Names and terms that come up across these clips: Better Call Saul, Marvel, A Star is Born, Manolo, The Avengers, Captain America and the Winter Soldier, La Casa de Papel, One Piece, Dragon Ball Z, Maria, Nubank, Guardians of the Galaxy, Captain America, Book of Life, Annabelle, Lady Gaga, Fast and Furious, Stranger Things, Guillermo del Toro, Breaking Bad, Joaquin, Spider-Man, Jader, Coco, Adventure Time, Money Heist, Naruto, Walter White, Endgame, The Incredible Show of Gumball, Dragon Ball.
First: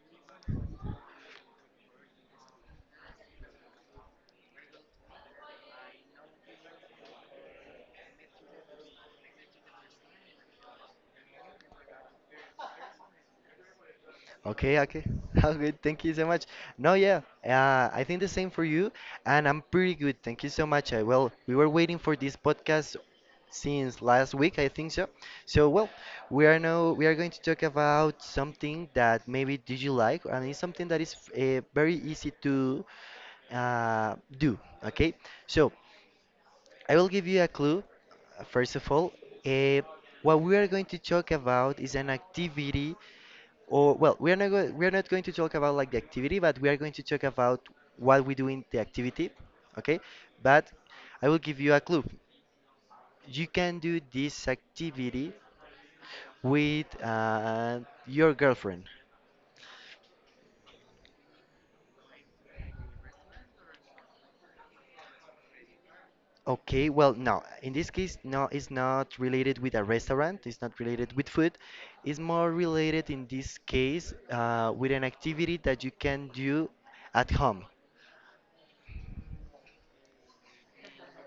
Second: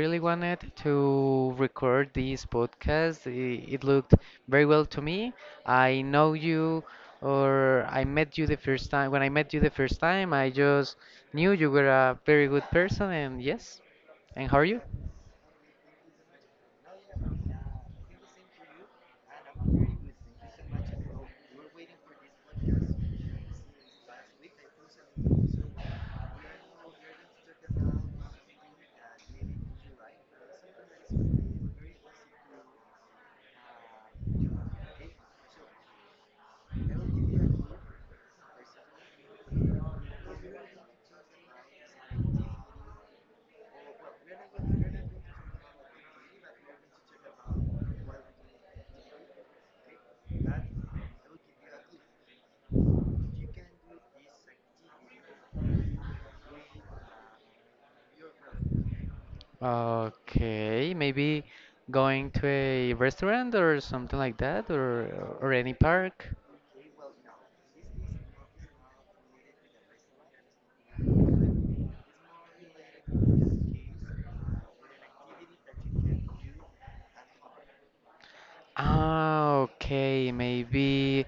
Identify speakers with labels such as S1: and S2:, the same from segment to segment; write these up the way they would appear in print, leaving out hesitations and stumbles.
S1: really wanted to record this podcast. It looked very well to me. I know you, or I met you the first time. When I met you the first time, I just knew you were a very good person, and yes. And how are
S2: Okay,
S1: you?
S2: okay. How good? Thank you so much. No, yeah, I think the same for you, and I'm pretty good. Thank you so much. Well, we were waiting for this podcast since last week, I think so. So, well, we are going to talk about something that maybe did you like, and it's something that is very easy to do. Okay, so I will give you a clue. First of all, uh, what we are going to talk about is an activity, or well, we are not going to talk about like the activity, but we are going to talk about what we do in the activity, okay? But I will give you a clue. You can do this activity with your girlfriend.
S1: Okay, maybe going to a restaurant or something like that, or any park.
S2: Okay, well, no. In this case, no, it's not related with a restaurant. It's not related with food. It's more related in this case with an activity that you can do at home.
S1: Ah, okay, maybe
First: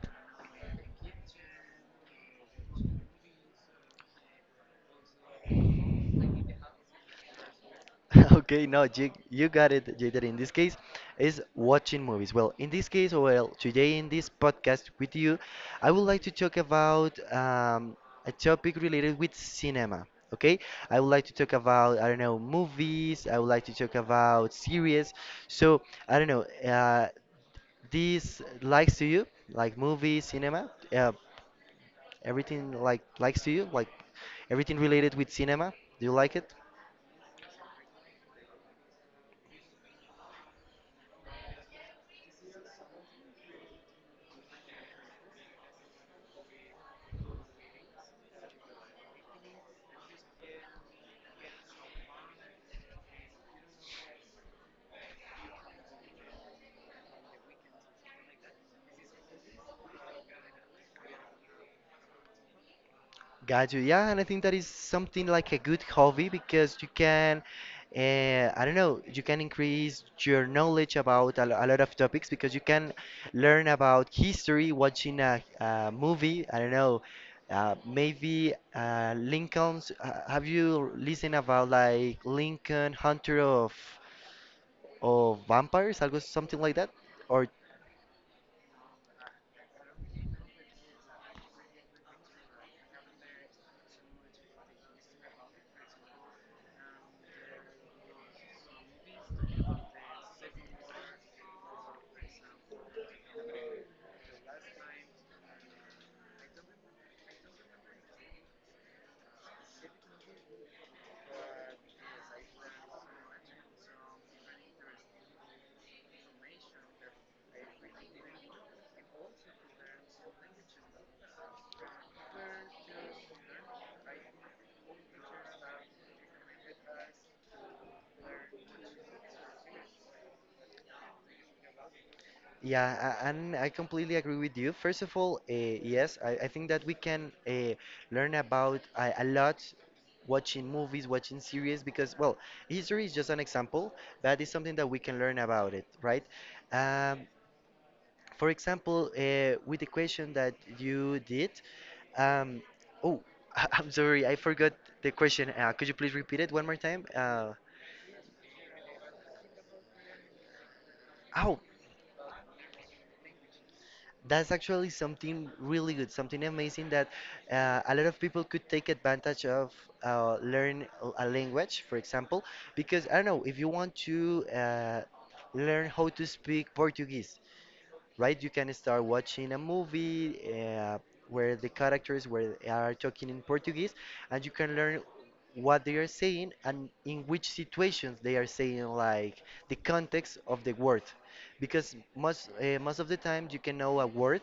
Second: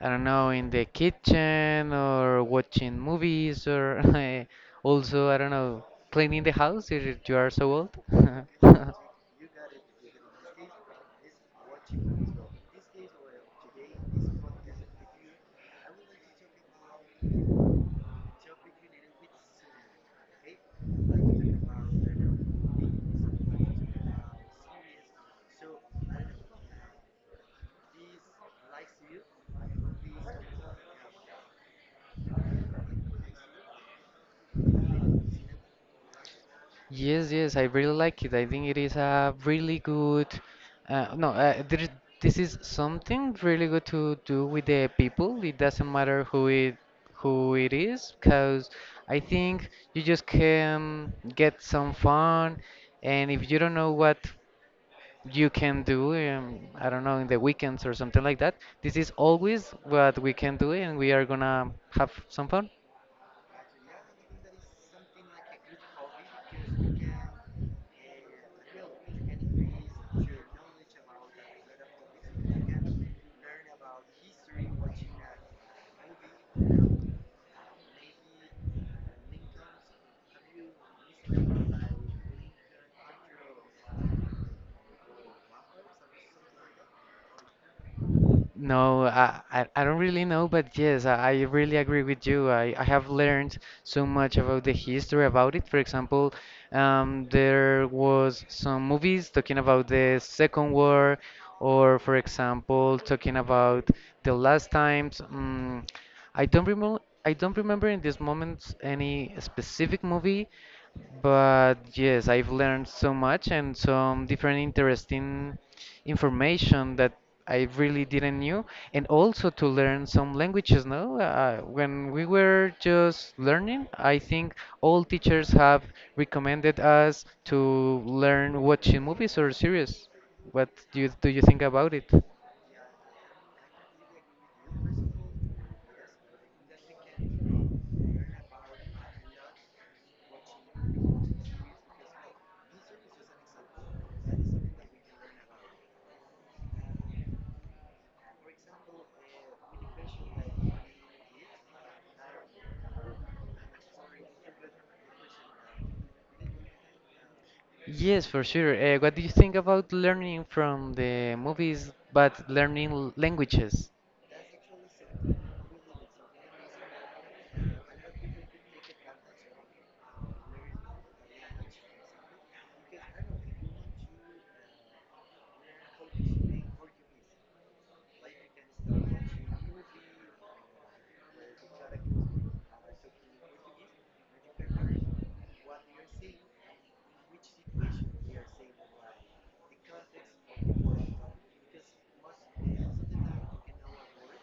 S1: I don't know in the kitchen or watching movies or also I don't know cleaning the house if you are so old.
S2: Okay, no, you got it, Jader. In this case, is watching movies. Well, in this case, well, today in this podcast with you, I would like to talk about a topic related with cinema. Okay, I would like to talk about, I don't know, movies. I would like to talk about series. So, I don't know, uh, this likes to you, like movies, cinema, everything like likes to you, like everything related with cinema. Do you like it?
S1: Yes, yes, I really like it. I think it is a really good, no, this is something really good to do with the people. It doesn't matter who it is, because I think you just can get some fun, and if you don't know what you can do, I don't know, in the weekends or something like that, this is always what we can do, and we are gonna have some fun.
S2: Got you. Yeah, and I think that is something like a good hobby because you can, I don't know, you can increase your knowledge about a lot of topics because you can learn about history watching a movie. I don't know, maybe Lincoln's. Have you listened about like Lincoln Hunter of vampires, algo something like that? Or.
S1: No, I don't really know, but yes, I really agree with you. I have learned so much about the history about it. For example, there was some movies talking about the Second War, or for example, talking about the last times. I don't remember. I don't remember in this moment any specific movie, but yes, I've learned so much and some different interesting information that I really didn't knew, and also to learn some languages. No, when we were just learning, I think all teachers have recommended us to learn watching movies or series. What do you think about it?
S2: Yeah, and I completely agree with you. First of all, yes, I think that we can learn about a lot watching movies, watching series, because, well, history is just an example, but it's something that we can learn about it, right? Um, for example, with the question that you did. um, oh, I'm sorry, I forgot the question. Could you please repeat it one more time?
S1: Yes, for sure. What do you think about learning from the
S2: Oh,
S1: movies, but learning languages?
S2: That's actually something really good, something amazing that a lot of people could take advantage of learn a language, for example, because I don't know if you want to learn how to speak Portuguese, right? You can start watching a movie where the characters were are talking in Portuguese, and you can learn what they are saying and in which situations they are saying, like the context of the word, because most of the time you can know a word,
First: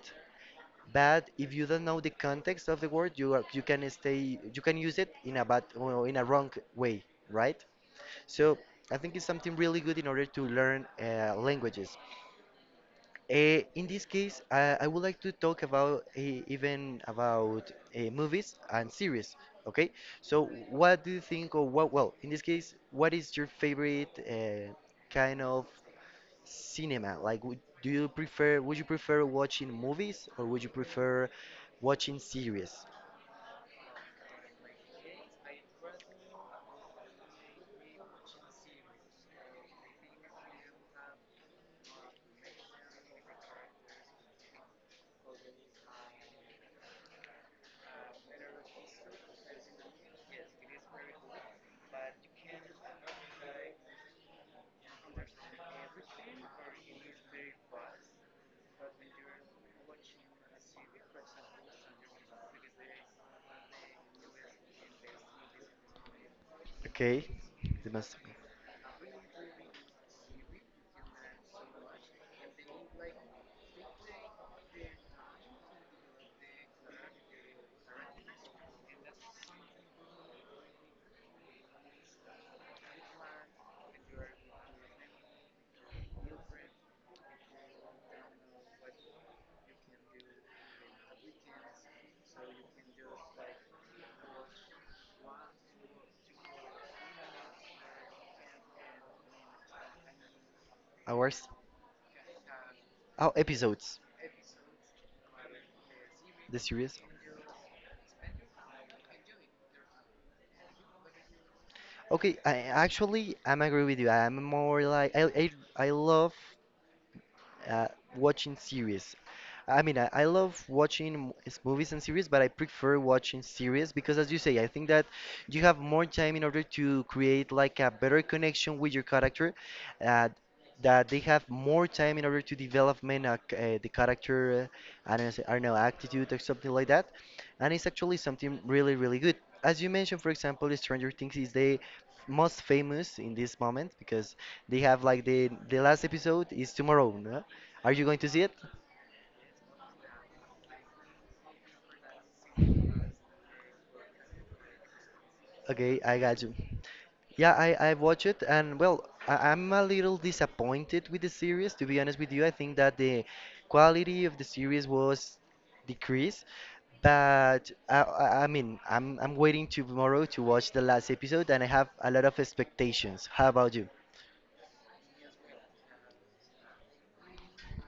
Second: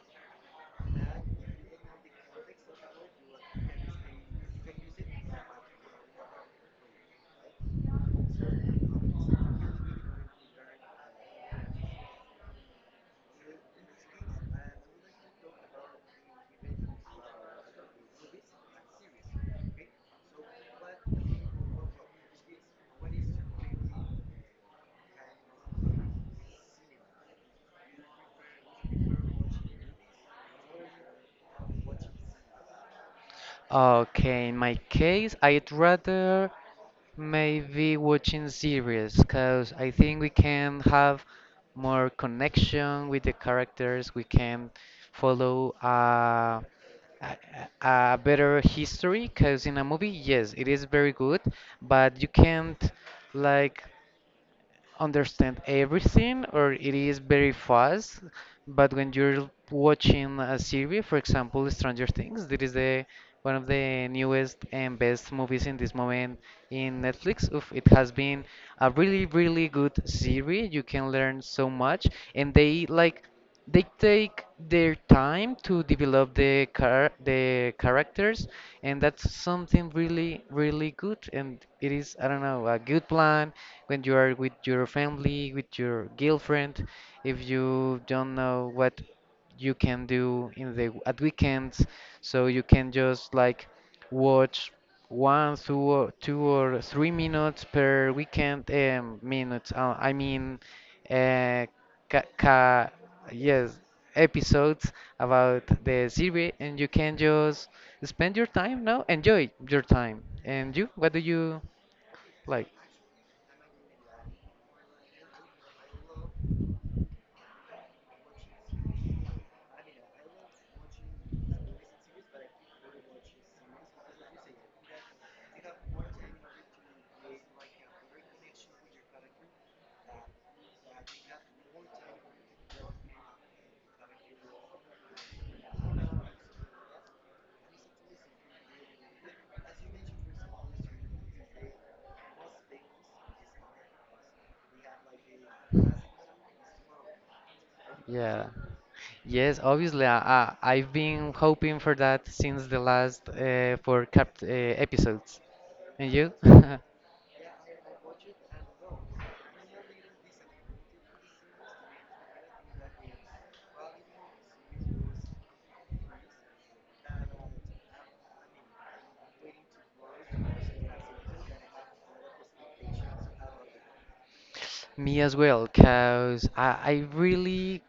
S2: but if you don't know the context of the word, you are, you can stay you can use it in a bad or in a wrong way, right? So I think it's something really good in order to learn languages. In this case, I would like to talk about even about movies and series. Okay, so what do you think, or what? Well, in this case, what is your favorite kind of cinema? Like, would you prefer watching movies, or would you prefer watching series?
S1: Okay, in my case, I'd rather maybe watching series, because I think we can have more connection with the characters. We can follow a better history, because in a movie, yes, it is very good, but you can't like understand everything, or it is very fast. But when you're watching a series, for example, Stranger Things, that is the one of the newest and best movies in this moment in
S2: Okay,
S1: Netflix. Oof, it
S2: the
S1: has
S2: most
S1: been a really, really good series. You can learn so much, and they take their time to develop the characters, and that's something really, really good. And it is, I don't know, a good plan when you are with your family, with your girlfriend, if you don't know what you can do in the at weekends, so you can just like watch one two or 2 or 3 minutes per weekend, minutes, I mean,
S2: hours,
S1: uh, ca ca
S2: oh,
S1: yes,
S2: episodes,
S1: episodes about the series,
S2: the
S1: and you
S2: series.
S1: can just spend your time, now enjoy your time. And you, what do you
S2: Okay, I
S1: like?
S2: actually I'm agree with you. I'm more like I love uh, watching series. I mean, I love watching movies and series, but I prefer watching series because, as you say, I think that you have more time in order to create like a better connection with your character. Uh, that they have more time in order to development the character, I don't know, attitude or something like that. And it's actually something really, really good. As you mentioned, for example, the Stranger Things is the most famous in this moment because they have like the last episode is tomorrow, no? Are you going to see
S1: Yeah.
S2: it?
S1: Yes, obviously, I've been hoping for that since the last four cap episodes.
S2: Okay,
S1: And
S2: I
S1: you?
S2: got you. Yeah, I watch it, and well, I'm a little disappointed with the series, to be honest with you. I think that the quality of the series was decreased, but I mean, I'm waiting tomorrow to watch the last episode and I have a lot of expectations. How about you?
S1: Me as well, cause I really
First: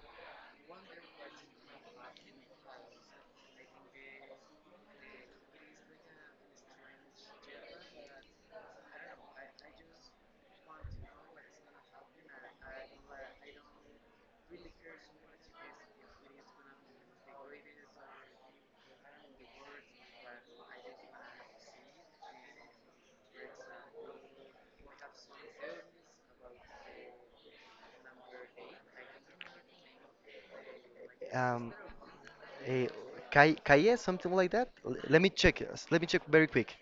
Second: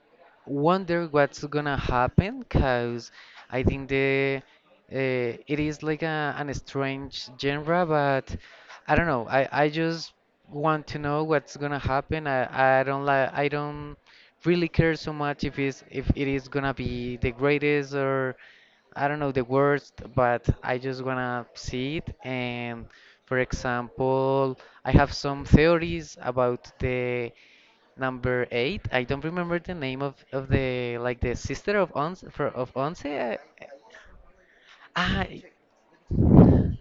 S1: wonder what's gonna happen, cause I think the it is like an strange genre, but I don't know. I just want to know what's gonna happen. I don't like I don't really care so much if it's if it is gonna be the greatest, or I don't know the words, but I just wanna see it. And for example, I have some theories about the number eight. I don't remember the name of the
S2: Um,
S1: sister of Ons for of
S2: eh,
S1: Once.
S2: Kai Kaye, something like that? Let
S1: Ah,
S2: me check. Let me check very quick.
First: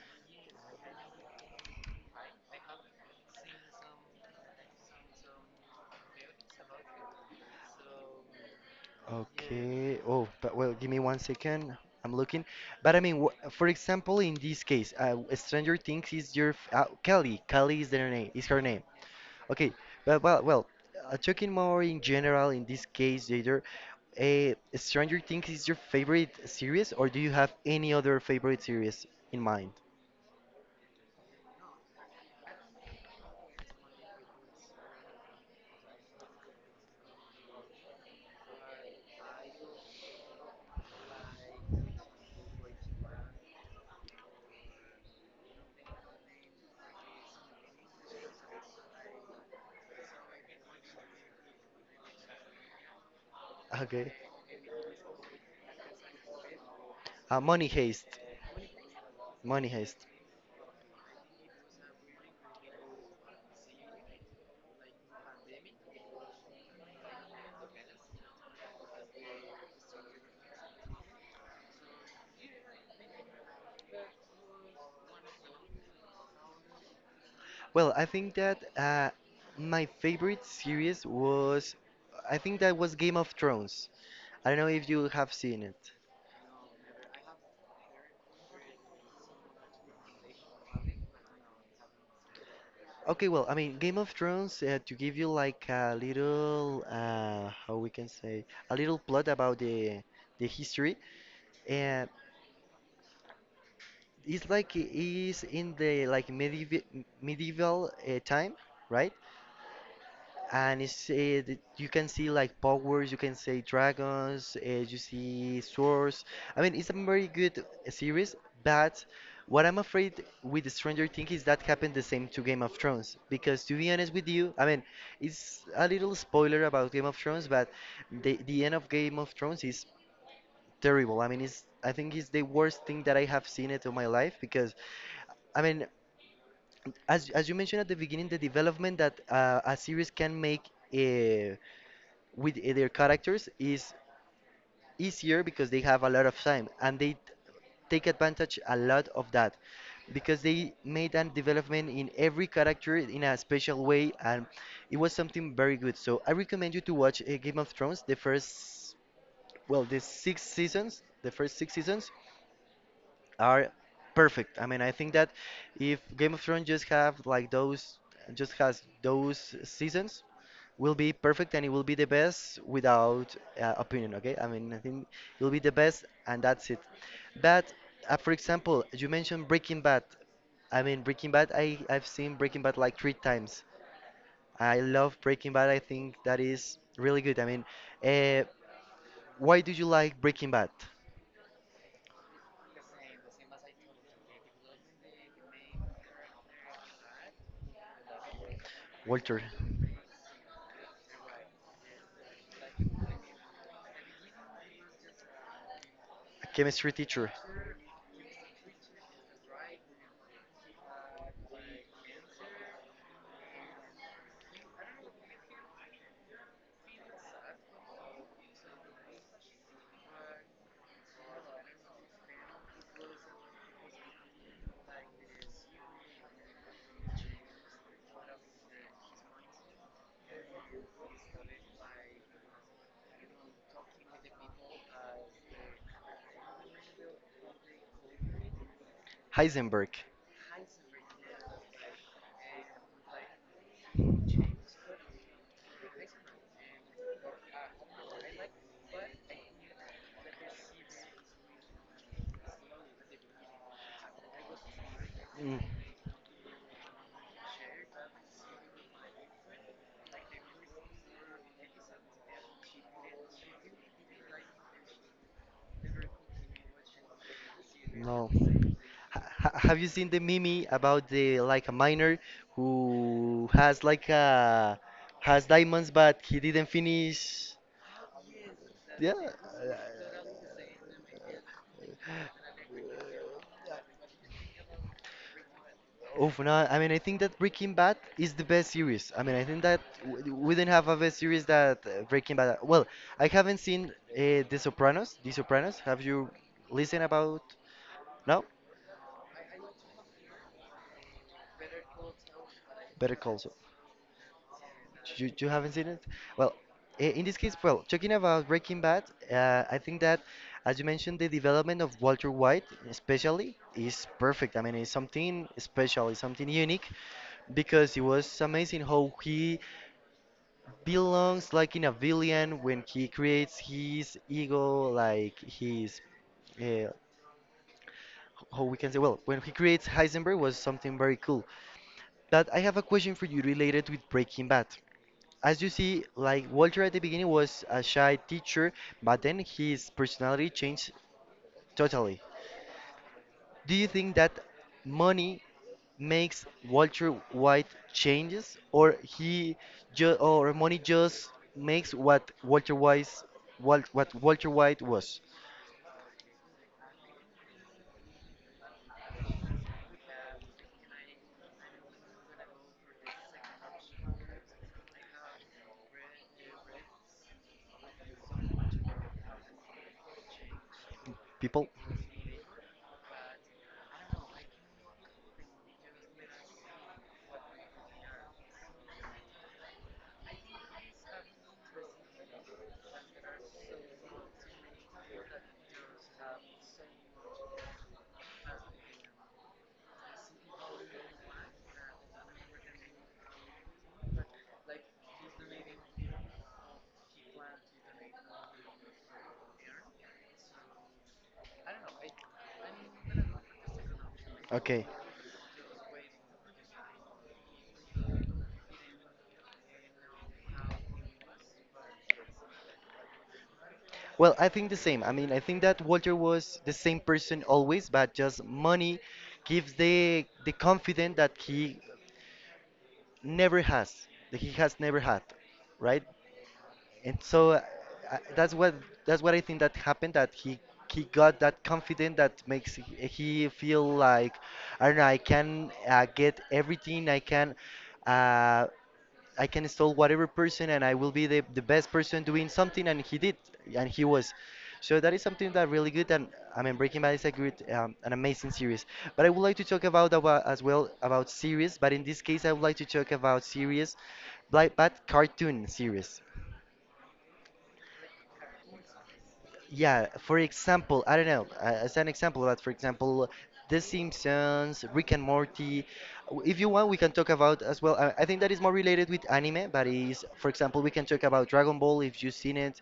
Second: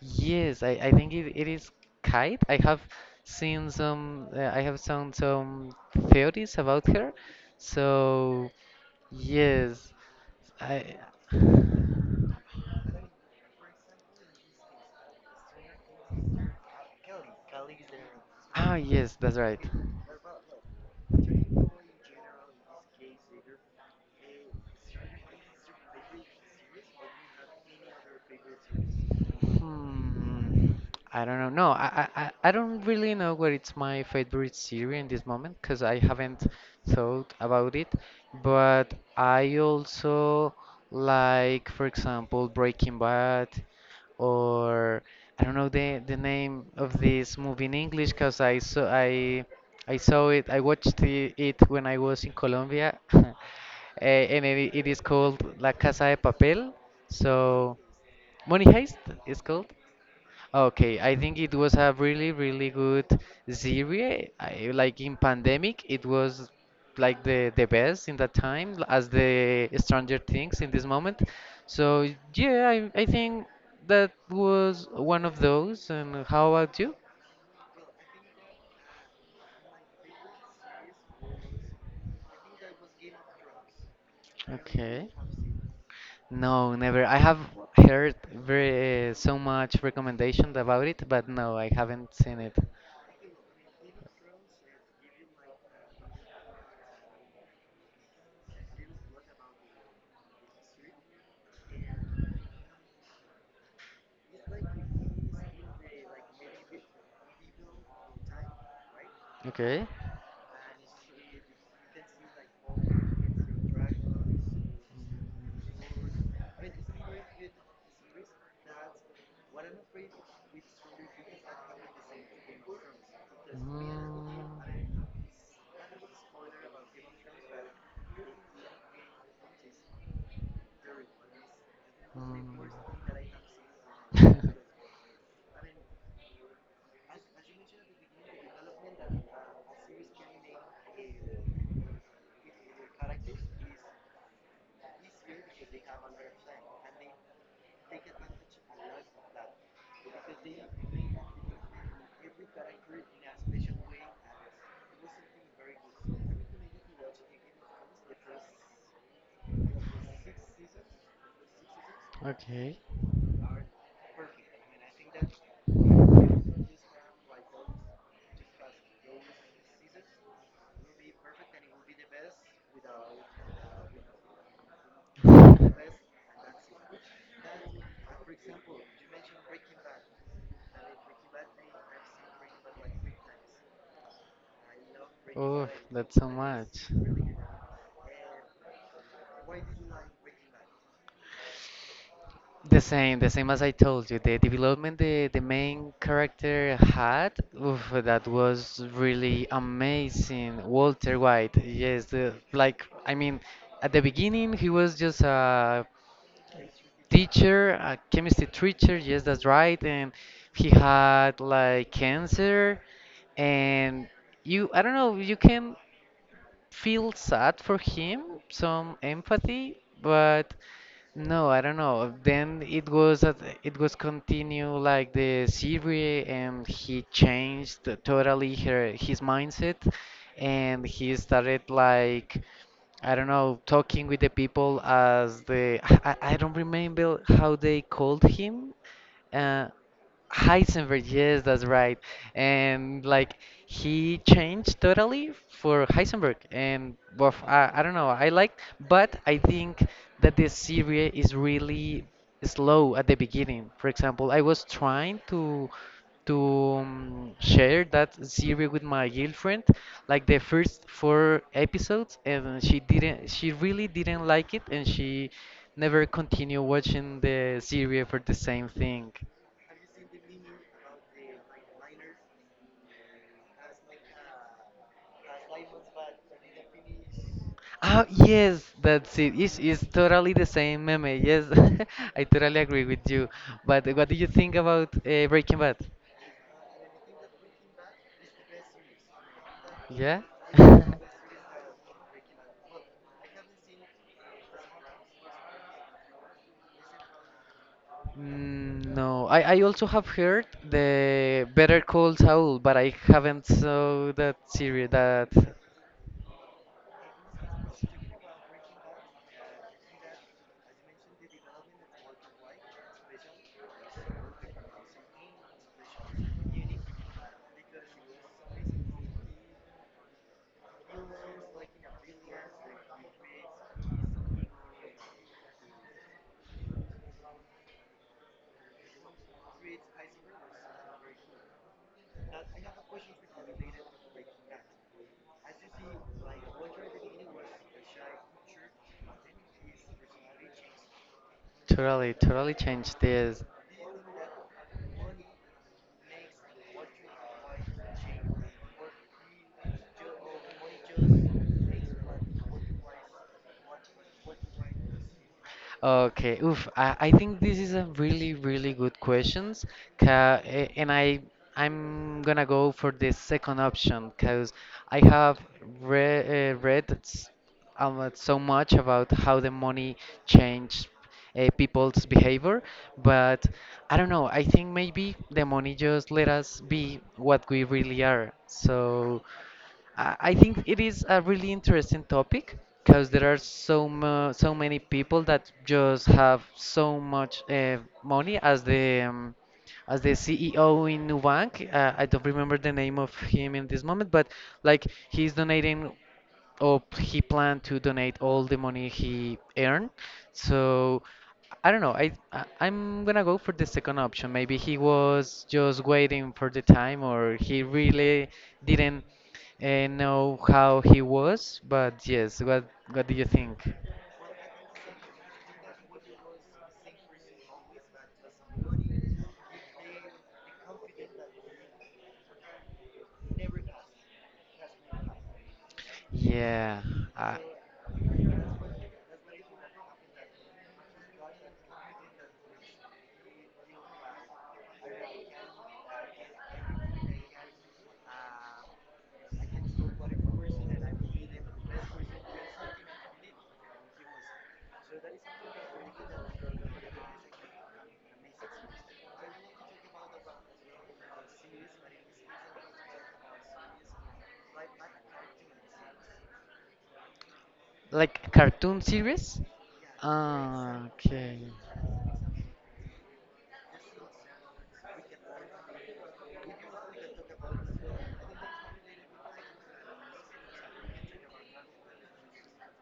S1: yes, I think it is Kite. I have seen some theories about her. So yes,
S2: Okay. Oh, but well,
S1: I.
S2: give me 1 second. I'm looking. But I mean, wh for example, in this case, Stranger Things is your f Kelly. Kelly is their name. Is her
S1: Ah,
S2: name.
S1: yes, that's right.
S2: Okay. But well, talking more in general, in this case, Jader, Stranger Things is your favorite series, or do you have any other favorite series in mind?
S1: Hmm. I don't know. No, I don't really know what it's my favorite series in this moment because I haven't thought about it. But I also like, for example, Breaking Bad, or I don't know the name of this movie in English because I saw it. I watched it when I was in Colombia,
S2: Okay.
S1: and it is called La Casa de Papel.
S2: Money
S1: So.
S2: Heist.
S1: Money Heist is called.
S2: Money Heist.
S1: Okay, I think it was a really, really good series. Like in pandemic, it was like the best in that time, as the Stranger Things in this moment. So yeah, I think that was one of those. And how about you?
S2: Well, I think that my favorite series was, I think that was Game of Thrones. I don't know if
S1: Okay.
S2: you have seen it.
S1: No, never. I have heard very so much recommendation about it, but no, I haven't seen it.
S2: Okay, well, I mean, Game of Thrones, to give you like a little, how we can say, a little plot about the history, uh, it's like it is in the like medieval time, right?
S1: Okay.
S2: And it's you can see like powers, you can see dragons, you see swords. I mean, it's a very good series, but what I'm afraid with Stranger Things is that happened the same to Game of Thrones. Because to be honest with you, I mean,
S1: Mm.
S2: it's a little spoiler about Game of Thrones, but the end of Game of Thrones is terrible. I mean, it's I think it's the worst thing that I have seen it in my life, because I mean, as you mentioned at the beginning, the development that a series can make. Uh, with their characters is easier because they have a lot of time and they take advantage a lot of that, because they made a development in every character in a special way and it was something very good. So I recommend you to watch Game of Thrones. The first well the six seasons the first six seasons
S1: Okay.
S2: are perfect. I mean, I think that if Game of Thrones just has those seasons, will be perfect and it will be the best without opinion. Okay, I mean, I think it will be the best, and that's it. But for example, you mentioned Breaking Bad. I mean, Breaking Bad. I've seen Breaking Bad like three times. I love Breaking
S1: Oh,
S2: Bad. I
S1: that's
S2: think
S1: so
S2: that is
S1: much.
S2: really good. I mean, uh, why do you like Breaking Bad?
S1: The same as I told you, the development the main character had, oof, that was
S2: Walter?
S1: really amazing. Walter White, yes, like, I mean, at the beginning he was just a
S2: A chemistry teacher.
S1: teacher, a chemistry teacher, yes, that's right, and he had like cancer, and you, I don't know, you can feel sad for him, some empathy, but no, I don't know. Then it was it was continue like the series, and he changed totally her his mindset, and he started like I don't know talking with the people as the I don't remember how they called him. Uh,
S2: Heisenberg.
S1: Heisenberg, yes, that's right. And like he changed totally for Heisenberg. And well, I don't know, I like, but I think that this series is really slow at the beginning. For example, I was trying
S2: Mm,
S1: to share that series with my girlfriend, like the first four episodes, and she really didn't like it, and she never continued watching the series for
S2: no.
S1: the same thing.
S2: Have you seen the meme about the like a miner who has like a has diamonds but he didn't finish?
S1: Oh, yes,
S2: Yeah.
S1: that's it. It's totally the same meme. Yes, I totally agree with you. But what do you think about Breaking Bad?
S2: Oh, no, I mean, I think that Breaking Bad is the best series. I mean, I think that
S1: Yeah?
S2: w we didn't have a best series that Breaking Bad. Well, I haven't seen The Sopranos. The Sopranos. Have you listened about? No?
S1: Mm, no, I also have heard the Better Call Saul, but I
S2: Better Call
S1: haven't
S2: Saul.
S1: saw that series. That
S2: You haven't seen it? Well, in this case, well, talking about Breaking Bad, I think that, as you mentioned, the development of Walter White, especially, is perfect. I mean, it's something special, it's something unique, because it was amazing how he belongs like in a villain when he creates his ego, like his uh, how we can say, well, when he creates Heisenberg was something very cool. But I have a question for you related with Breaking Bad. As you see, like Walter at the beginning was a shy teacher, but then his personality changed
S1: totally,
S2: totally.
S1: totally changed this.
S2: Do you think that money makes Walter White changes, or he ju or money just makes what Walter White was?
S1: Okay, oof. I think this is a really, really good questions. And I'm gonna go for the second option because I have re read so much about how the money changed
S2: People,
S1: people's behavior, but I don't know. I think maybe the money just let us be what we really are. So. I think it is a really interesting topic because there are so many people that just have so much money, as the CEO in Nubank. I don't remember the name of him in this moment, but like he's donating oh, he planned to donate all the money he earned. So I don't know. I'm gonna go for the second option. Maybe he
S2: okay.
S1: was just waiting for the time, or he really didn't know how he was. But yes, what do you think?
S2: Well, I think the same. I mean, I think that Walter was the same person always, but just money gives the confidence that he never has that he has never had, right?
S1: Yeah,
S2: And
S1: uh,
S2: so, uh, that's what that's what I think that happened, that he got that confident that makes he feel like, I don't know, I can get everything, I can uh, install whatever person and I will be the best person doing something, and he did, and he was. So that is something that really good, and I mean Breaking Bad is a good an amazing series. But I would like to talk about as well about series, but in this case I would like to talk about series like but cartoon series.
S1: like cartoon series.
S2: Yeah, for
S1: Ah,
S2: example, I don't
S1: okay.
S2: know, as an example, but for example, The Simpsons, Rick and Morty. If you want, we can talk about as well. I think that is more related with anime, but is, for example, we can talk about Dragon Ball if you've seen it,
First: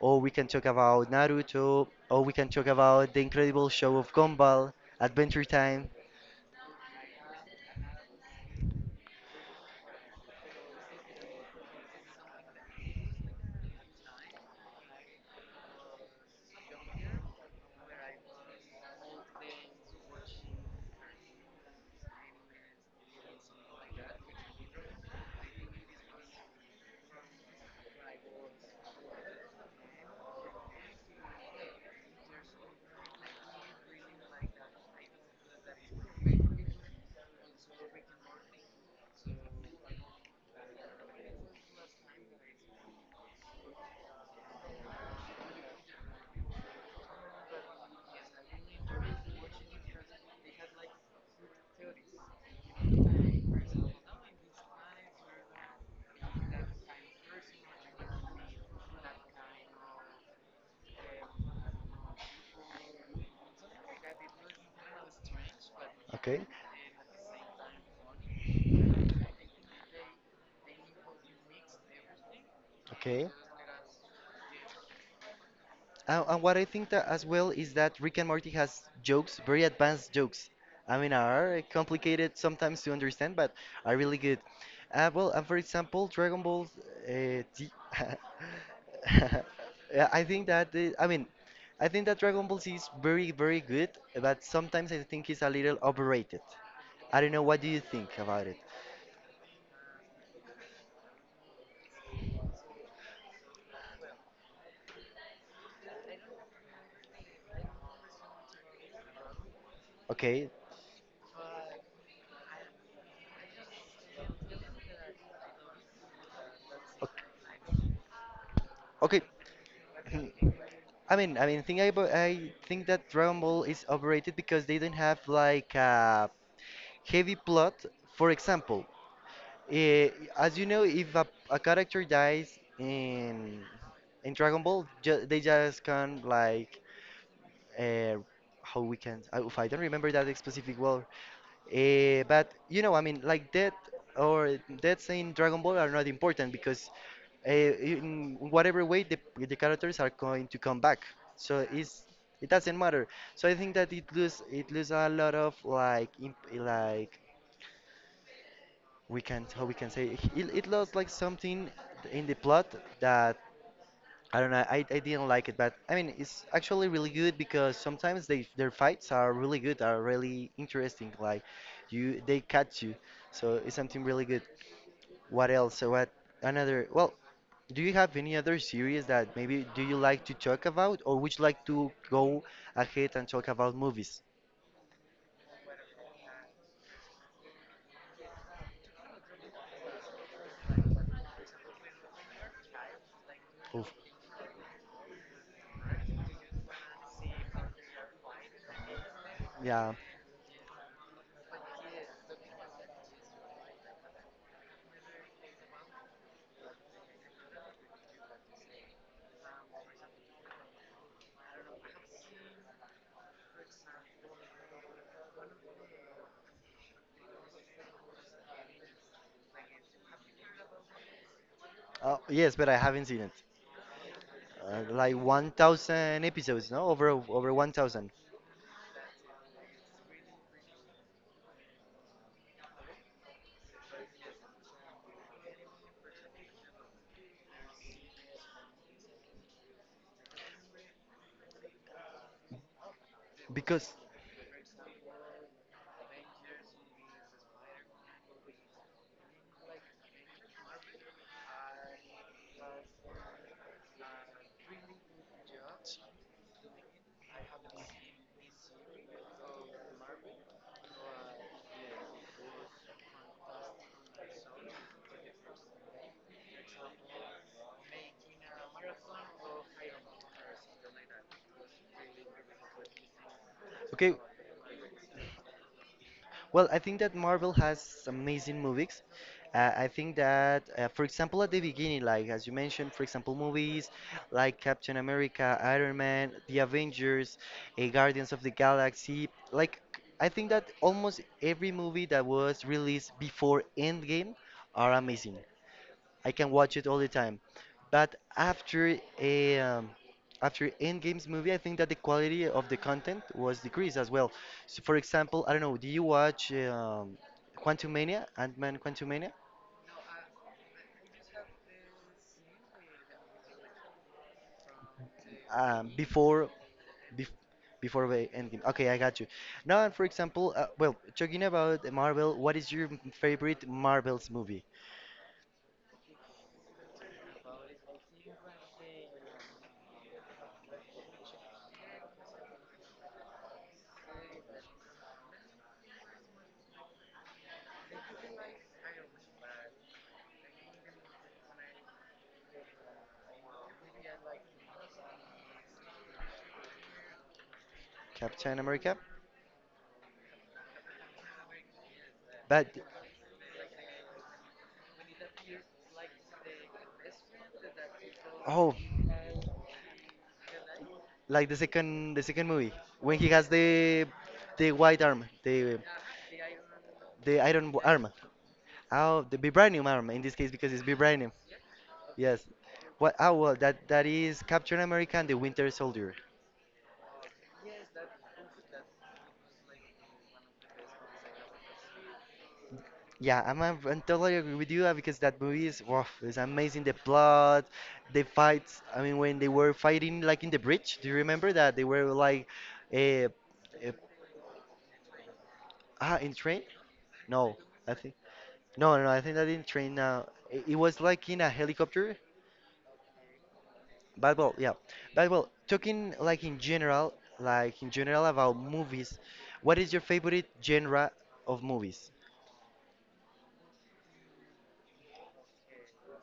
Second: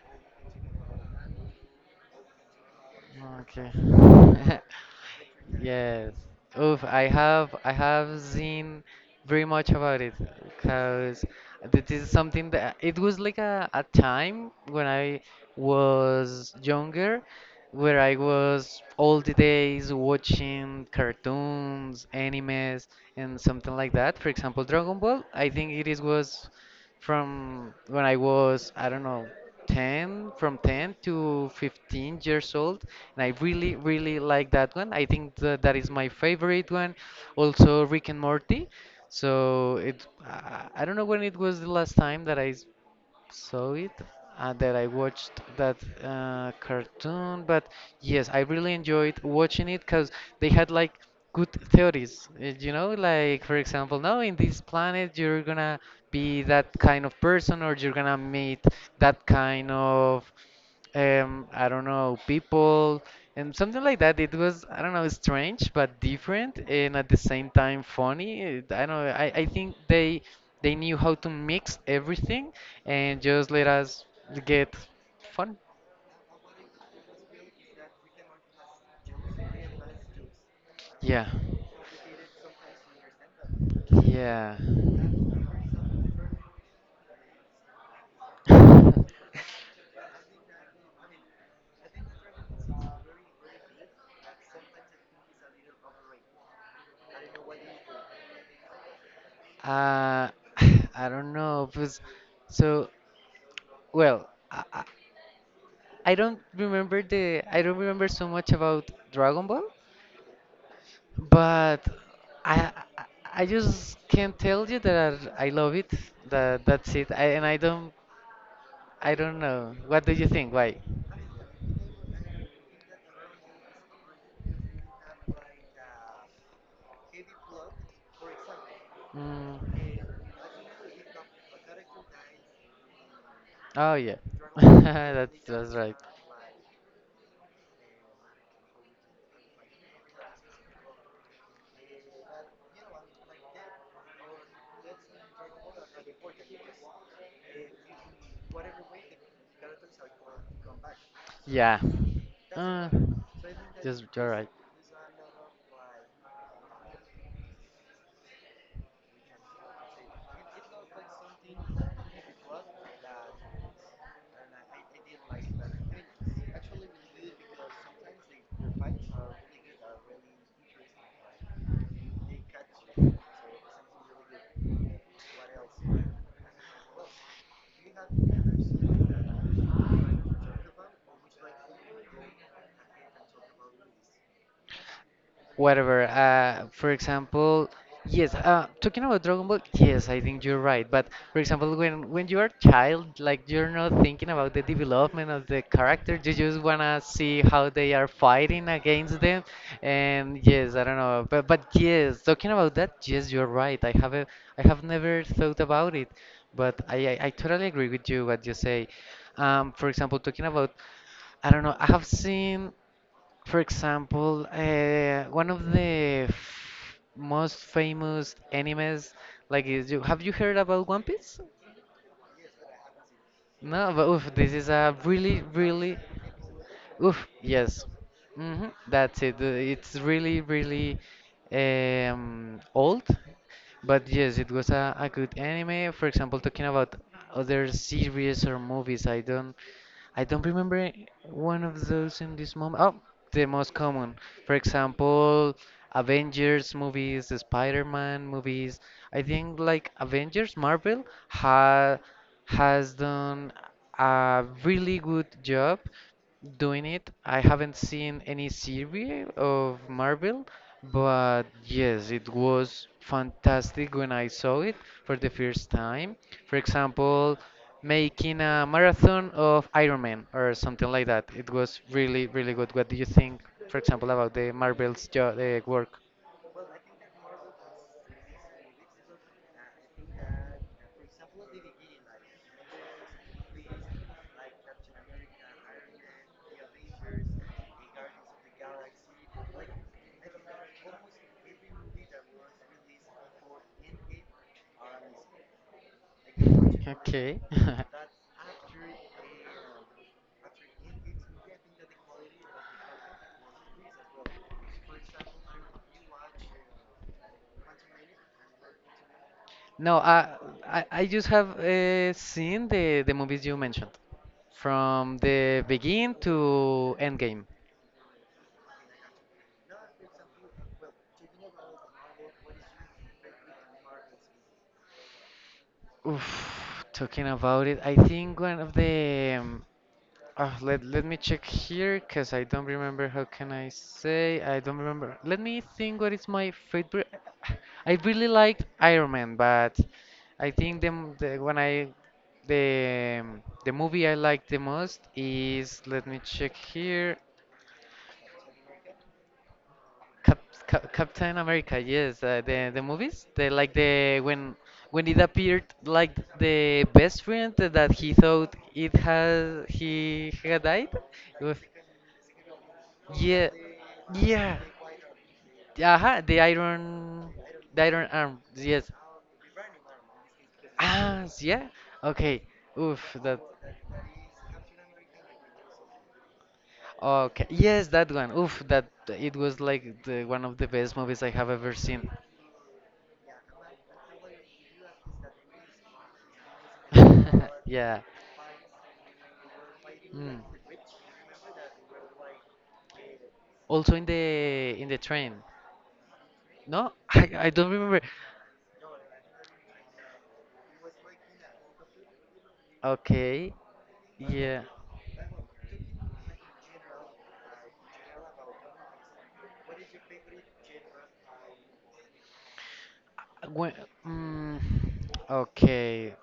S2: or we can talk about Naruto, or we can talk about The Incredible
S1: Okay.
S2: Show of Gumball, Adventure Time.
S1: Yes. Oof, I have seen very much about it because this is something that it was like a time when I was younger where I was all the days watching cartoons, animes and something like that. For example, Dragon Ball, I think it is was from when I was, I don't know, 10, from 10 to 15 years old, and I really, really like that one. I think that is my favorite one. Also Rick and Morty. So it i I don't know when it was the last time that I saw it and that I watched that cartoon. But yes, I really enjoyed watching it because they had like good theories. You know, like for example, no, in this planet you're gonna be that kind of person, or you're gonna meet that kind of, I don't know, people, and something like that. It was, I don't know, strange but
S2: Okay,
S1: different and at the same time funny. I don't know, I think they knew how to mix everything and
S2: okay.
S1: just let us get fun.
S2: And what I think that as well is that Rick and Morty has jokes, very advanced jokes. I mean,
S1: Yeah.
S2: are complicated sometimes to understand, but are really good.
S1: Yeah.
S2: Well, and for example, Dragon Ball uh, Z. Yeah, I think that I mean, I think that Dragon Ball Z is very, very good, but sometimes I think it's a little overrated. I don't know. What do you think about it?
S1: Uh, I don't know. Because, so, well, I don't remember the. I don't remember so much about Dragon Ball.
S2: Okay.
S1: But I I I just can't tell you that I love it. That's it. And I don't I
S2: Okay.
S1: don't know. What do you
S2: Okay.
S1: think? Why?
S2: I think that Dragon Ball is overrated because they don't have like a heavy plot. For example,
S1: Mm.
S2: eh, as you know, if a character dies
S1: Oh yeah.
S2: in Dragon Ball, ju
S1: That's
S2: they
S1: that's
S2: just
S1: right.
S2: can like uh, how we can. If I don't remember that specific word, but you know, I mean, like death or deaths in Dragon Ball are not important because in whatever way the characters are going to come back, so
S1: Yeah.
S2: it's it doesn't
S1: Uh,
S2: matter. So I think that
S1: just you're right.
S2: it lose a lot of like like we can how we can say it, it lost like something in the plot that I don't know. I didn't like it, but I mean, it's actually really good because sometimes they their fights are really good, are really interesting. Like they catch you, so it's something really good. What else? So what another? Well, do you have any other series that maybe do you like to talk about, or would you like to go ahead and talk about movies?
S1: Whatever. For example, yes. Talking about Dragon Ball, yes, I think you're right. But for example, when you are a child, like you're not
S2: Oof.
S1: thinking about the development of the character. You just wanna see how they are fighting against them.
S2: Yeah.
S1: And yes, I don't know. But yes, talking about that, yes, you're right. I have never thought about it. But I totally agree with you what you say. For example, talking about, I don't know, I have seen for example, one of the f most famous animes, like is you have you heard about One Piece?
S2: Yes, but I haven't seen it.
S1: No, but oof, this is a
S2: Like
S1: really, really,
S2: 1,000 episodes, no? Over
S1: oof,
S2: over
S1: yes,
S2: 1,000.
S1: that's it. It's really, really old, but yes, it was a good anime. For example, talking about other series or movies, I don't. I don't remember one of those in this moment. Oh, the most
S2: Because
S1: common. For example, Avengers movies, the Spider-Man movies. I think like Avengers, Marvel ha has done a really good job doing it. I haven't seen any series of Marvel, but yes, it was fantastic when I saw it for the first time. For example, making a marathon of Iron Man or something like that. It was really, really good. What do you think, for example,
S2: okay.
S1: about the Marvel's jo work?
S2: Well, I think that Marvel has amazing movies. I think that, for example, at the beginning, like as you mentioned, for example, movies like Captain America, Iron Man, The Avengers, Guardians of the Galaxy. Like, I think that almost every movie that was released before Endgame are amazing. I can watch it all the
S1: Okay.
S2: time. But after Endgame's movie, I think that the quality of the content was decreased as well. So, for example, I don't know, do you watch Quantumania, Ant-Man Quantumania?
S1: No, I just have seen the movies you mentioned from the begin
S2: Before,
S1: to
S2: bef
S1: Endgame.
S2: before the Endgame. Okay, I got you. Now, and for example, well, talking about Marvel, what is your favorite Marvel's movie?
S1: Oof, talking about it, I think one of the let me check here because I don't remember. How can I say? I don't remember. Let me think. What is my favorite? I really liked Iron Man, but I think the, m- the when I the movie I like the most is let me check here.
S2: Captain America?
S1: Cap, Captain America, yes,
S2: But,
S1: the movies, the like the when it appeared like the best friend that he thought
S2: oh,
S1: it has he had died. It
S2: like
S1: was
S2: the second movie, when he has
S1: yeah, yeah,
S2: the white arm, the
S1: aha,
S2: The iron w-
S1: the
S2: arm.
S1: iron arm, yes,
S2: Oh, the vibranium arm in this case because it's
S1: ah,
S2: vibranium.
S1: s- yeah, okay,
S2: Yes.
S1: oof,
S2: What? Oh,
S1: that,
S2: well, that that is Captain America and the Winter Soldier.
S1: okay, yes, that one, oof, that it was like the one of the best movies I have ever seen.
S2: Yeah, I totally agree with you because that movie is wow, it's amazing. The plot,
S1: Yeah.
S2: the fights. I mean, when they were fighting
S1: Mm.
S2: like in the bridge, do you remember that they were like, eh, eh,
S1: Also in the train.
S2: in train?
S1: No, I
S2: No,
S1: don't
S2: I
S1: remember.
S2: think no, no, no. I think that in train. It, it was like in a helicopter.
S1: Okay,
S2: But well,
S1: yeah.
S2: yeah. But well, talking like in general about movies, what is your favorite genre of movies?
S1: When, mm, okay,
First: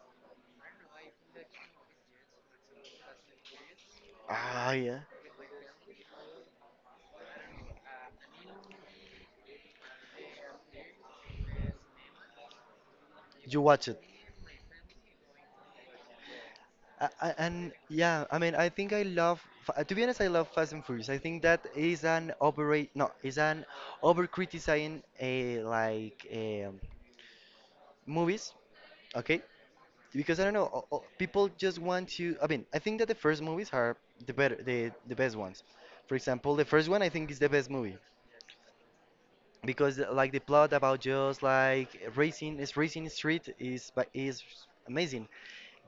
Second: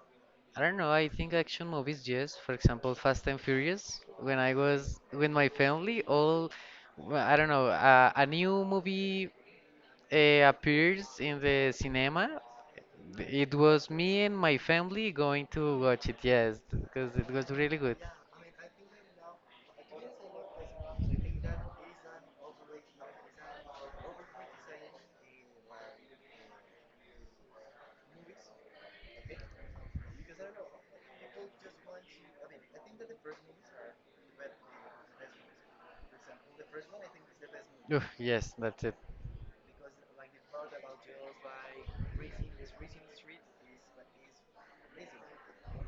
S1: I don't know. I think action movies, yes. For example, Fast and Furious. When I
S2: Ah,
S1: was
S2: yeah.
S1: with my family, all well, I don't know. A new movie appears in the cinema. It
S2: You
S1: was
S2: watch it.
S1: me and my family going to watch it. Yes, because it was
S2: And
S1: really good.
S2: yeah, I mean, I think I love. Fa- To be honest, I love Fast and Furious. I think that is an overrate, no, is an over criticizing a like movies. Okay, because I don't know, people just want to. I mean, I think that the first movies are the best ones. For example, the first one I think is the best movie.
S1: Ugh, yes, that's it.
S2: Because like the plot about just like racing street is amazing.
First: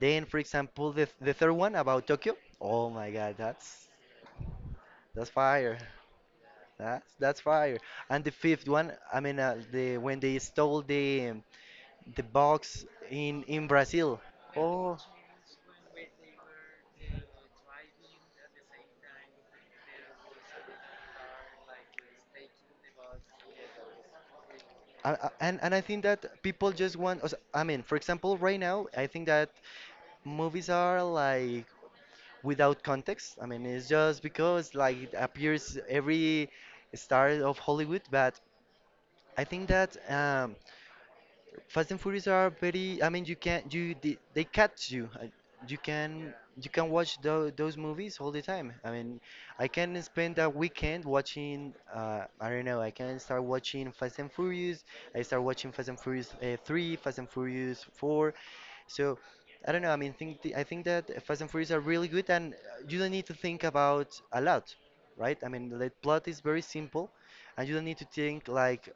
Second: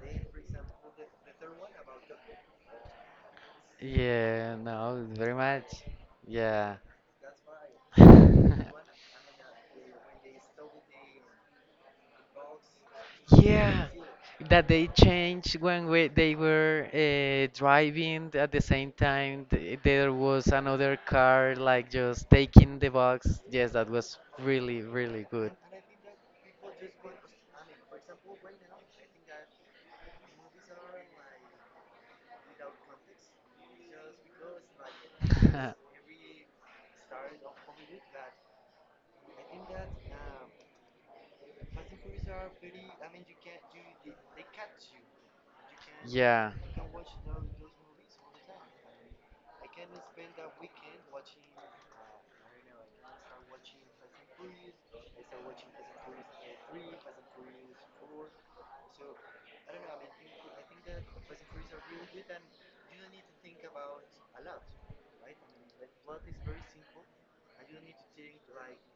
S2: Then for example the third one about Tokyo, oh my god,
S1: Yeah, no,
S2: that's
S1: very much.
S2: fire,
S1: Yeah.
S2: that's fire. And the fifth one, I mean, the when they stole the box in
S1: Yeah,
S2: Brazil.
S1: that they
S2: Oh,
S1: changed when we, they were driving at the same time. There was another car like just taking the box. Yes, that was really, really good.
S2: and I think that people just want. Os- I mean, for example, right now, I think that movies are like without context. I mean, it's just because like it appears every star of Hollywood. But I think that Fast and Furious are very. I mean, you can you they catch you. You can
S1: Yeah.
S2: you can watch those movies all the time. I mean, I can spend a weekend watching. I don't know. I can start watching Fast and Furious. I start watching Fast and Furious three, Fast and Furious four. So I don't know. I think that Fast and Furious are really good, and you don't need to think about a lot, right? I mean, the plot is very simple, and you don't need to think like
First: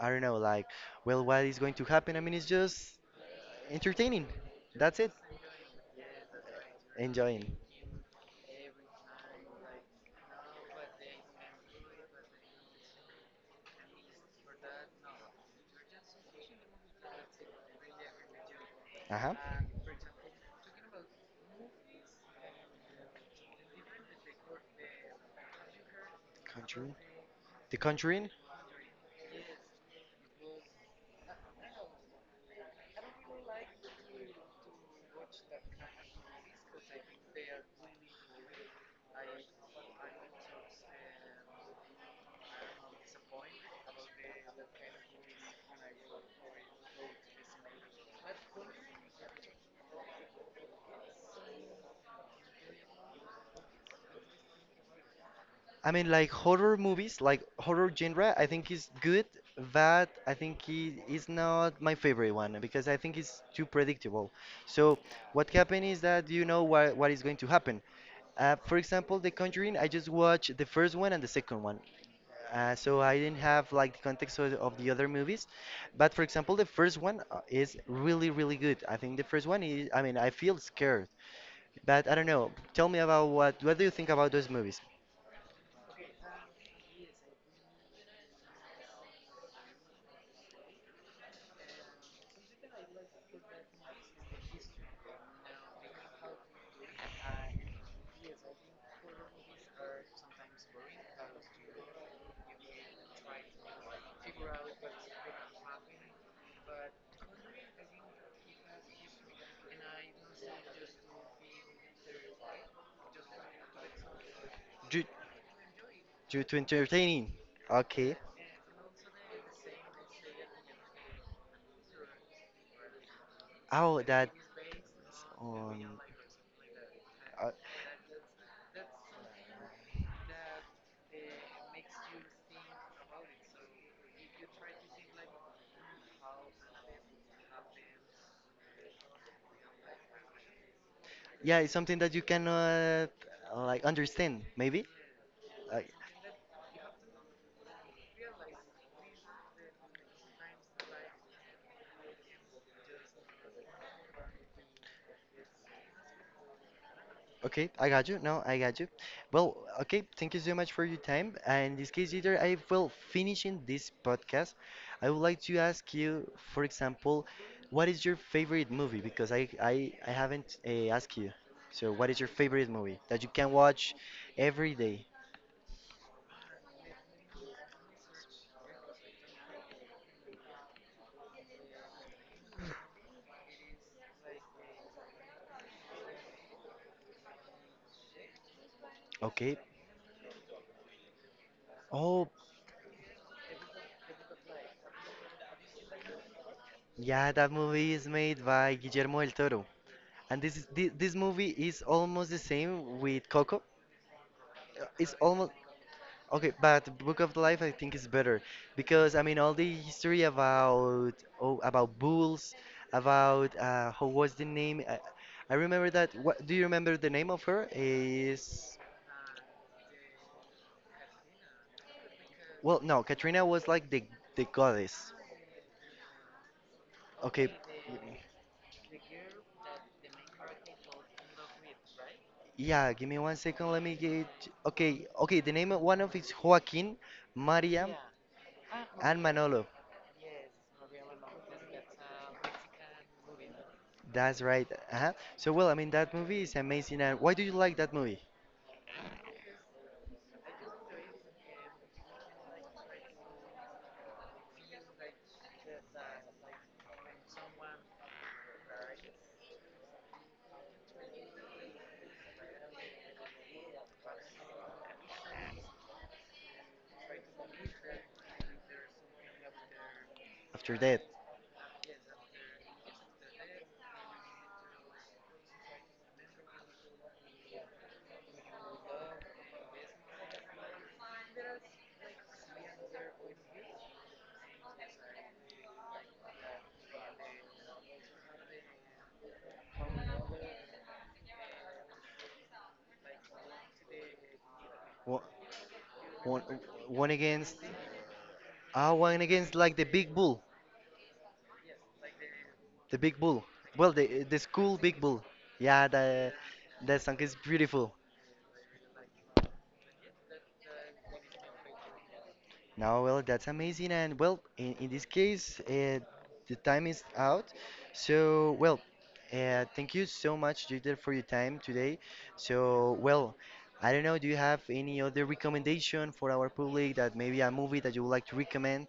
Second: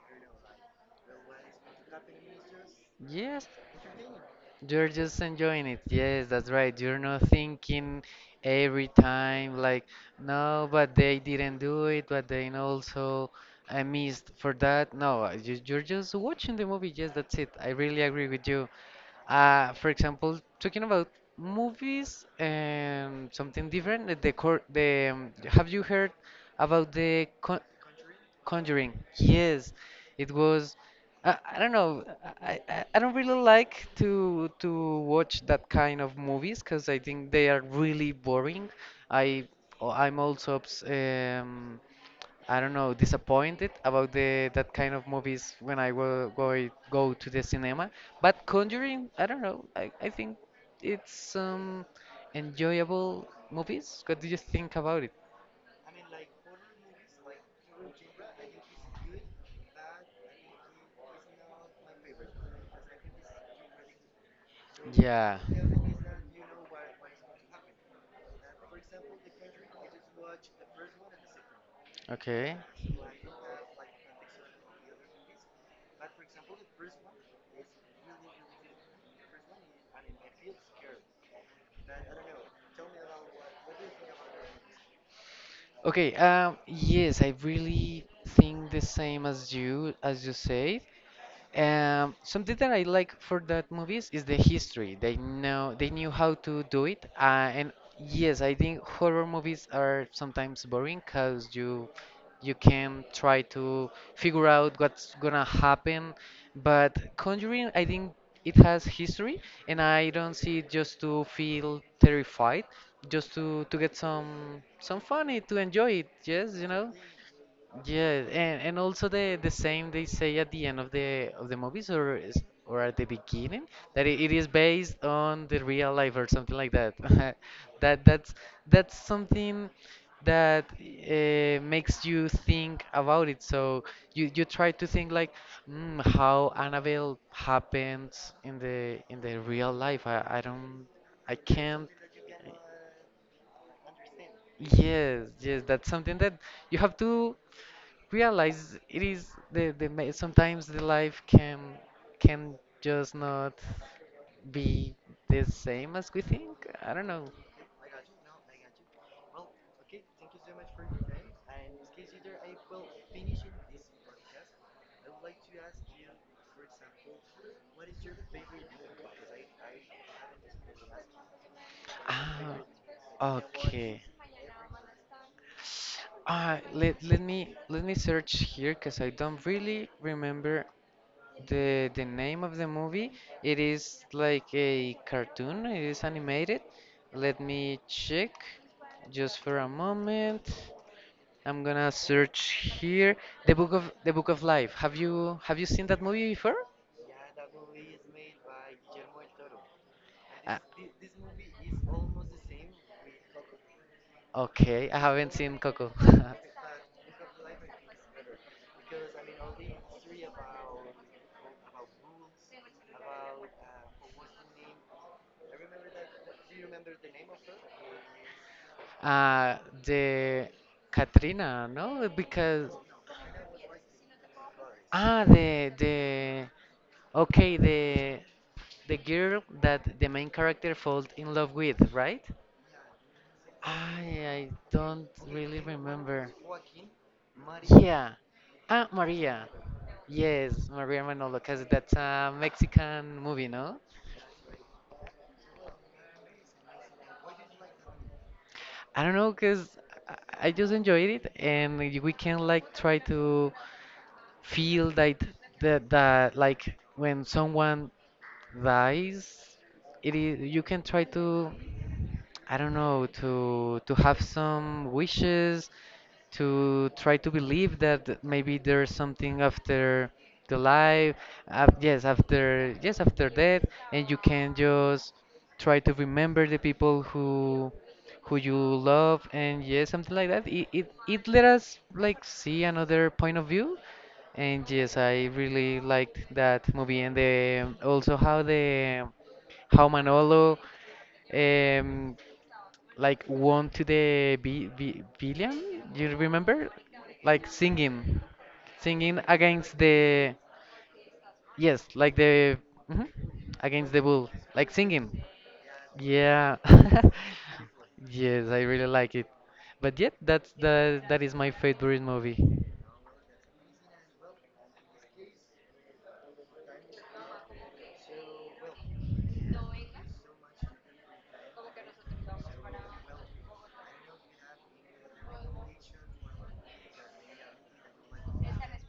S2: I don't know, like, well, what is going to happen? I mean, it's just
S1: Yes,
S2: entertaining.
S1: you're
S2: That's it.
S1: just enjoying it. Yes, that's right. You're not
S2: Enjoying.
S1: thinking every time like, no, but they didn't do it, but then also I missed for that. No, you're just watching the movie. Yes, that's it. I really agree with you.
S2: Uh huh.
S1: For example, talking about movies and something different, the cor the have you heard about
S2: Conjuring.
S1: the co
S2: The Conjuring.
S1: Conjuring. Yes, it was. I don't know. I don't really like to watch that kind of movies because I think they are really boring. I oh, I'm also I don't know, disappointed about the that kind of movies when I will go to the cinema. But Conjuring, I don't know. I think it's enjoyable movies. What do you think about it?
S2: I mean, like horror movies, like horror genre, I think is good, but I think it is not my favorite one because I think it's too predictable. So,
S1: Yeah.
S2: what happened is that you know what is going to happen. For example, The Conjuring, I just watched the first one and the second one.
S1: Okay.
S2: So I didn't have like the context of the other movies, but for example, the first one is really, really good. I think the first one is, I mean, I feel scared, but I don't know. Tell me about what do you think about those movies?
S1: Okay, yes, I really think the same as you said. Something that I like for that movies is the history. They knew how to do it, and yes, I think horror movies are sometimes boring because you can try to figure out what's gonna happen. But Conjuring, I think it has history, and I don't see it just to feel terrified, just to get
S2: Do
S1: some funny to enjoy it.
S2: due to
S1: Yes, you know.
S2: entertaining. Okay.
S1: Yeah, and also the same they say at the end of the movies or is, or at the beginning
S2: Oh,
S1: that
S2: that,
S1: it is based on the
S2: um,
S1: real life or something like that.
S2: uh,
S1: That that's that's something that makes you think about it. So you try to think like mm, how Annabelle happens in the real life. I don't. I
S2: yeah, it's
S1: can't.
S2: something that you cannot like understand, maybe.
S1: Yes, yes,
S2: Uh,
S1: that's something that you have to realize it is the sometimes the life can just not be the same as we think. I don't know.
S2: Okay, I got you. No, I got you. Well, okay, thank you so much for your time. And in this case, either I will finishing this podcast. I would like to ask you, for example, what is your favorite movie? Because I haven't asked you. So, what is your
S1: Ah,
S2: favorite movie that you can watch
S1: okay.
S2: every day?
S1: Ah, let let me search here because I don't really remember the name of the movie. It is like a cartoon. It is animated. Let me check just for
S2: Okay.
S1: a moment. I'm gonna
S2: Oh,
S1: search here the book of life. Have you seen that movie before?
S2: yeah, that movie is made by Guillermo del Toro. And
S1: Uh,
S2: this movie is almost the same with Coco.
S1: okay, I
S2: It's
S1: haven't
S2: almost.
S1: seen Coco.
S2: Okay, but the Book of Life I think is better because I mean all the history about oh about bulls, about who was the name? I remember that. What do you remember the name of her? Is
S1: Uh, the Katrina, no? Because
S2: well no, Katrina was like the goddess.
S1: ah, the
S2: Okay,
S1: okay, the girl that the main character falls in love with, right?
S2: yeah. Give me one second. Let me get.
S1: I
S2: Okay,
S1: don't
S2: okay. The
S1: really
S2: name of one of
S1: remember.
S2: it's Joaquin, Maria,
S1: Yeah. Ah,
S2: and
S1: Maria.
S2: Manolo.
S1: Yes, Maria Manolo, because that's a Mexican movie, no?
S2: That's right. Uh-huh. So well, I mean that movie is amazing. And why do you like that movie?
S1: I don't know, because I just enjoyed it, and we can like try to feel that like when someone dies, it is you can try to I don't know to have some wishes to try to believe that maybe there's something after the
S2: After that.
S1: life, af yes, after yes, after death, and you can just try to remember the people who you love, and yes, something like that. It let us like see another point of view, and yes, I really liked that movie, and the, also how the how Manolo um, like won to the
S2: Wha-
S1: villain. You
S2: One
S1: remember?
S2: one
S1: Like
S2: against
S1: singing,
S2: ah
S1: singing
S2: one against like
S1: against
S2: the big
S1: the
S2: bull,
S1: yes, like the
S2: the
S1: mhm,
S2: big bull.
S1: against
S2: Well,
S1: the bull,
S2: the
S1: like
S2: school big bull.
S1: singing.
S2: Yeah, the
S1: Yeah.
S2: that song is beautiful.
S1: Yes, I really like it. But yet, that is my favorite movie.
S2: No, well, that's amazing. And well, in this case, the time is out. So well, thank you so much, Jeter, for your time today. So well, I don't know. Do you have any other recommendation for our public that maybe a movie that you would like to recommend?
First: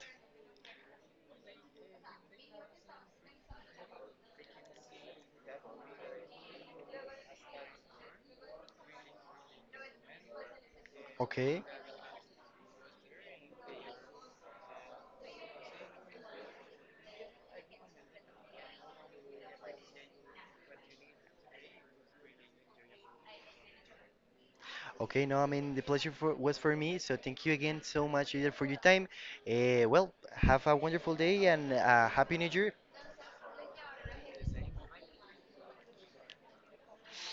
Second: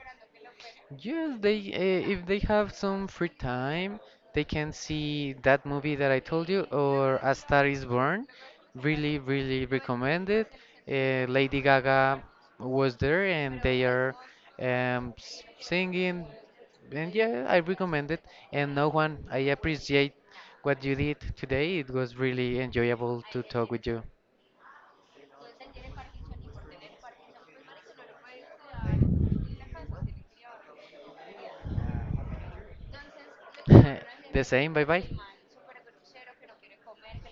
S1: Yes, they if they have some free time, they can see that movie that I told you or A Star is Born. Really, really recommend it. Lady
S2: Okay.
S1: Gaga was there and they are singing. And yeah, I recommend it. And no one, I appreciate what you did today. It was really enjoyable to talk with you.
S2: Okay, no, I mean, the pleasure was for me. So thank you again so much, Eder, for your time. Well, have a wonderful day and a happy new year.
S1: The same, bye bye.